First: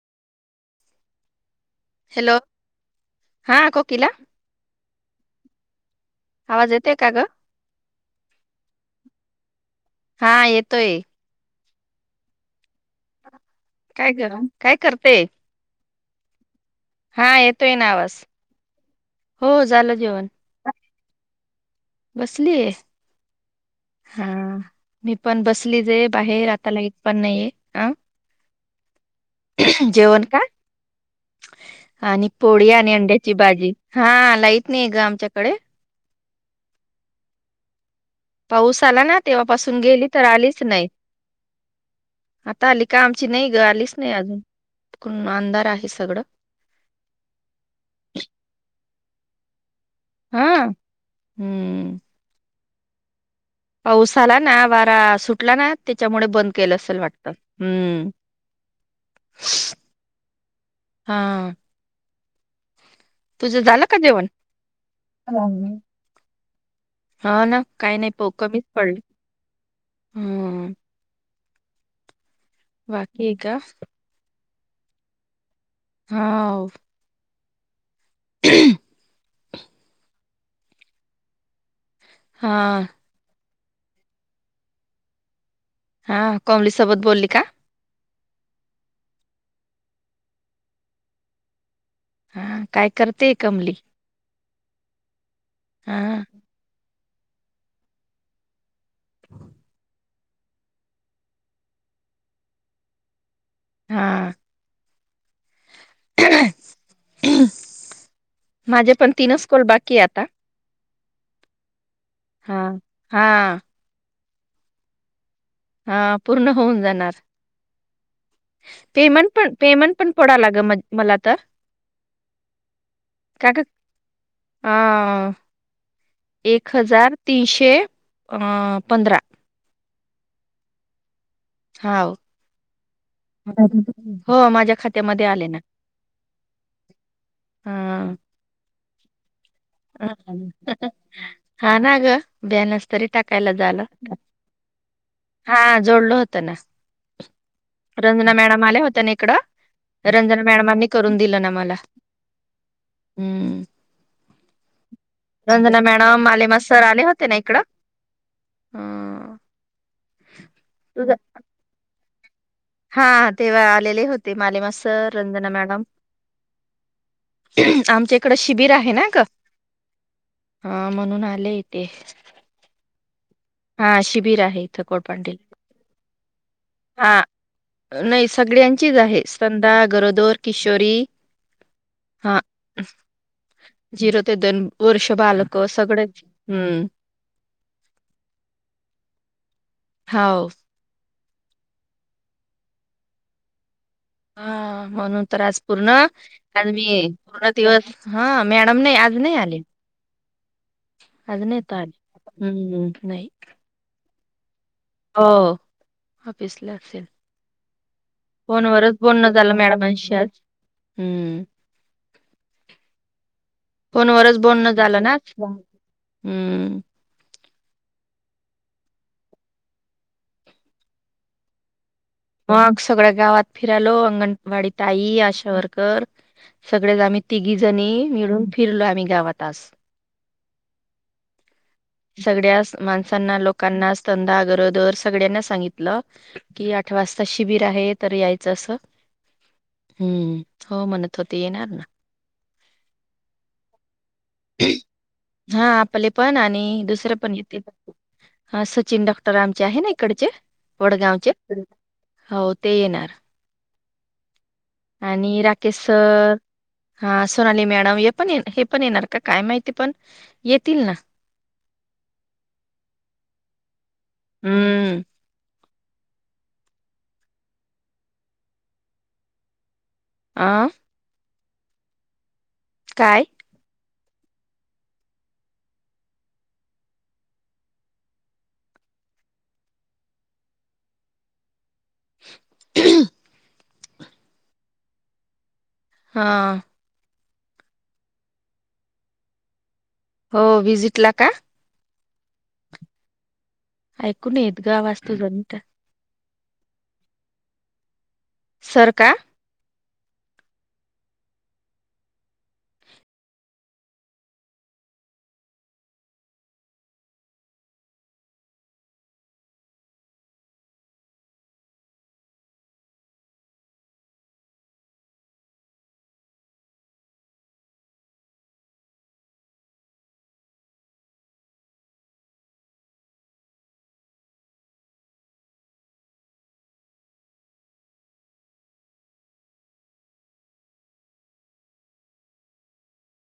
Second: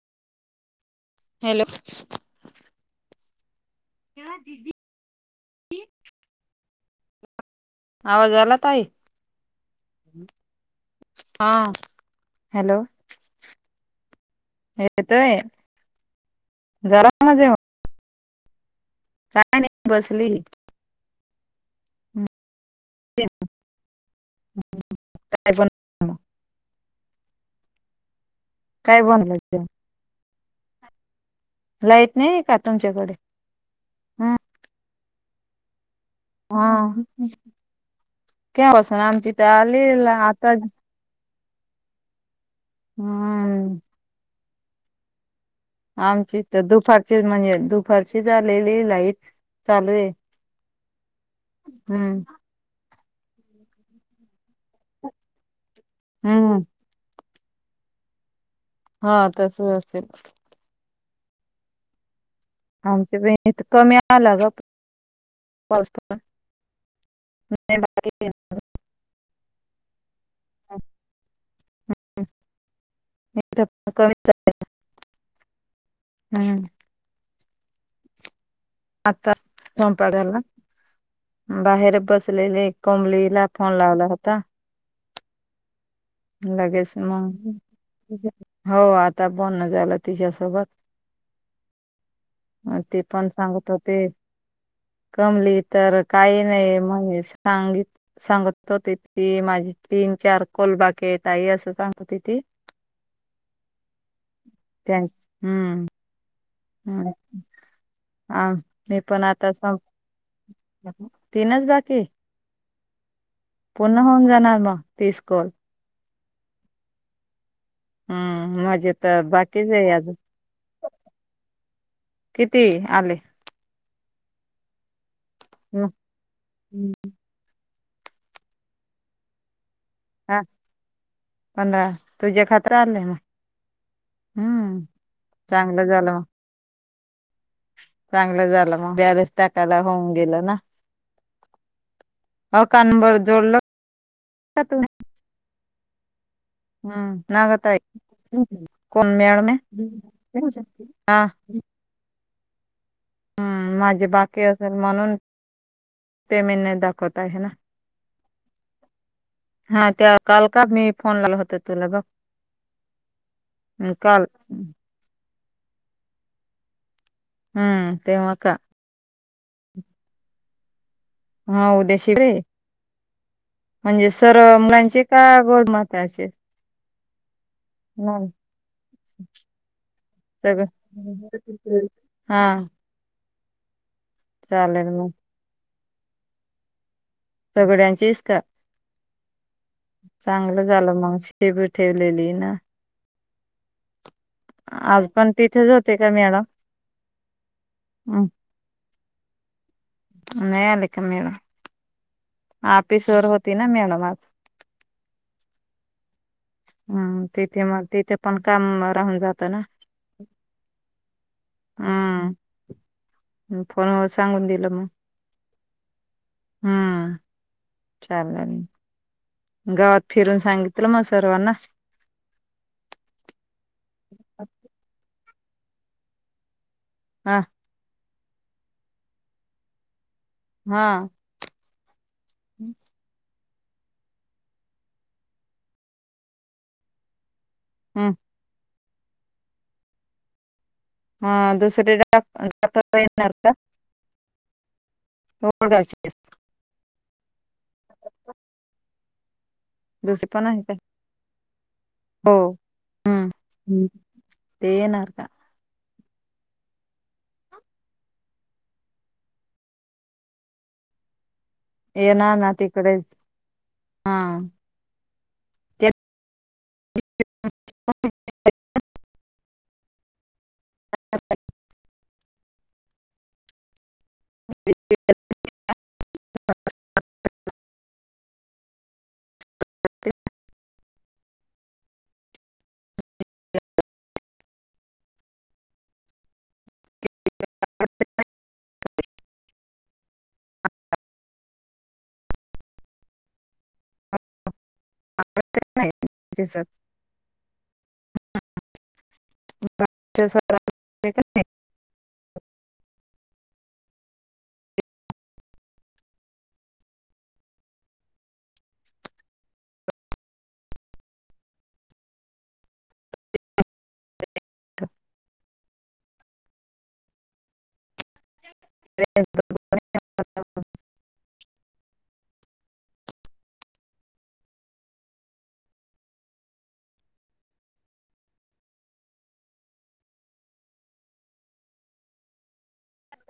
Hello hello, हां कोकिला. आवाज येतय का गं? आवाज आला ताई? हा येतोय हां. हॅलो काय कराव? काय करते? येतोय झाला हां माझे येतोय ना आवास. काय हो नाही झालं जेवण. बसली बसलीएस् [inaudible] हां, मी पण काय बन बसलीच ए बाहेर आता लाईट पण नाहीये. अं काय [unintelligible] का लाईट आणि नाही का पोडी आणि तुमच्याकडे अंड्याची बाजी. हां लाईत नाही गं आमच्याकडे. हां, काय पाऊस [unintelligible] आला ना आमचीत तेव्हापासून गेली आलील तर आता आलीच नाही आता आली का? आमची नाही गं हम्म आलीच नाही अजून, अंधार आहे सगळं आमची त दुपारची म्हणजे दुपारचीच आलेली लाईट चालू ए. [inaudible] हा हम्म पाऊस आला ना, वारा सुटला ना, त्याच्यामुळे बंद हम्म केलं असेल वाट तं हम्म हां तसं असेल. हां आमचं [unintelligible] कमी जेवण? आला गं [unintelligible] हो. पाऊस [unintelligible] हा, ना काही नाही, [unintelligible] कमीच पडलं बाकी का? कमी हा व. [unintelligible] आता [unintelligible] बाहेर हा बसलेले, [unintelligible] फोन लावला होता, हा कमली लगेच सोबत बोलली का? मग हो आता बोलणं झालं, तिच्या सोबत. हा अ काय ते पण करते सांगू. कमली? कमली हा तर काही नाही म्हण सांगी सांगत होती ती माझी तीन, चार [unintelligible] आई असं सांगते. [unintelligible] हा. [unintelligible] हम्म! हम् हा माझे मी पण तीनच आता कॉल सं बाकी आहे आता तीनच बाकी हा हा पूर्ण [unintelligible] हा पूर्ण होऊन, जाणार‌. हम्म! मजे तर बाकीच ये पेमेंट पण अजून. पडा लाग म मला तर किती आले? हा एक हजार तीनशे. अ पंधरा. हा, पधंरा हाव. तुझ्या खात्याव आलेय हो, माझ्या खात्यामध्ये आले ना. चांगलं झालं मग हा. चांगलं झालं मग ब्यालेस टाकायला होऊन गेलं ना. हा ना गं अ ब्यानस तरी कानबर टाकायला जोडलं झालं. का तुम्ही हा जोडल होतं हम्म [unintelligible] नागताई रंजना मॅडम आल्या होत्या, ना कोण इकडं मॅडम आहे रंजना मॅडमांनी करून दिलं ना मला. हम्म हम् माझ बाकी असं. रंजना मॅडम अलिमा नाही सर आले दाखवत होते, ना आहे इकडं. [unintelligible] हा त्या काल का मी तुझ फोन [unintelligible] होत तुला बघं. हा तेव्हा, आलेले होते. मालेमा सर रंजना मॅडम. हम्म आमच्या तेव्हा इकडं का शिबिर आहे ना गं. ह म्हणून आलेय हा इथे. उद्या शिबिर आहे हा म्हणजे, शिबिर सर आहे इथं मुलांचे का कोडपांडील गरोदर मातांचे. हा [inaudible] नाही सगळ्यांचीच आहे संदा गरोदर किशोरी [unintelligible] हा [inaudible] झिरो ते दोन चालेल मग वर्ष बालक सगळेच हम्म! सगळ्यांचीच का? हाव चांगलं झालं, मग शिबिर ठेवलेली ना. [unintelligible] म्हणून्, तर आज तिथेच पूर्ण, होते का मॅडम आज मी पूर्ण दिवस हम् हा मॅडम नाही आज नाही आले. नाही, आली का मॅडम. आज नाहीत आले. हम्म आपीसर नाही होती. ना मॅडम आज. हो. ऑफिसला असेल हम तेथ मग. ते पण काम फोनवरच राहून बोलणं जात झालं ना मॅडमांशी आज हम्म हम्म! फोन वर फोनवरच सांगून दिलं बोलणं मग झालं ना आज हम्म! चांगलय गावात फिरून सांगितलं मग सर्वांना. मग सगळ्या गावात फिरालो अंगणवाडी ताई, आशा वर्कर. सगळेच आम्ही हा तिघी जणी मिळून फिरलो आम्ही गावात आज. हा सगळ्याच माणसांना, लोकांना, स्तनदा, गरोदर सगळ्यांना सांगितलं की आठ वाजता शिबिर आहे तर हम् यायचं असं. हम्म... हो म्हणत हा होते येणार ना. दुसरे- ड- डॉक्टर येणार का? [inaudible] हा ओळगावचे आपले पण आणि दुसरे प पण येते सचिन डॉक्टर आमचे आहे ना दुसरे इकडचे पण आहे का वडगावचे. हो ते येणार हम् ते येणार का आणि राकेश सर हा सोनाली मॅडम हे पण ये -हे पण येणार का काय माहिती पण येतील ना. येनार ना तिकडेच हम्म [unintelligible] आ [unintelligible] काय? [unintelligible] [inaudible] हा [unintelligible] हो व्हिजीटला का? ऐकून नाही येत गं आवाज तुझा मोठा जी सर सर का? [unintelligible] [unintelligible] [unintelligible]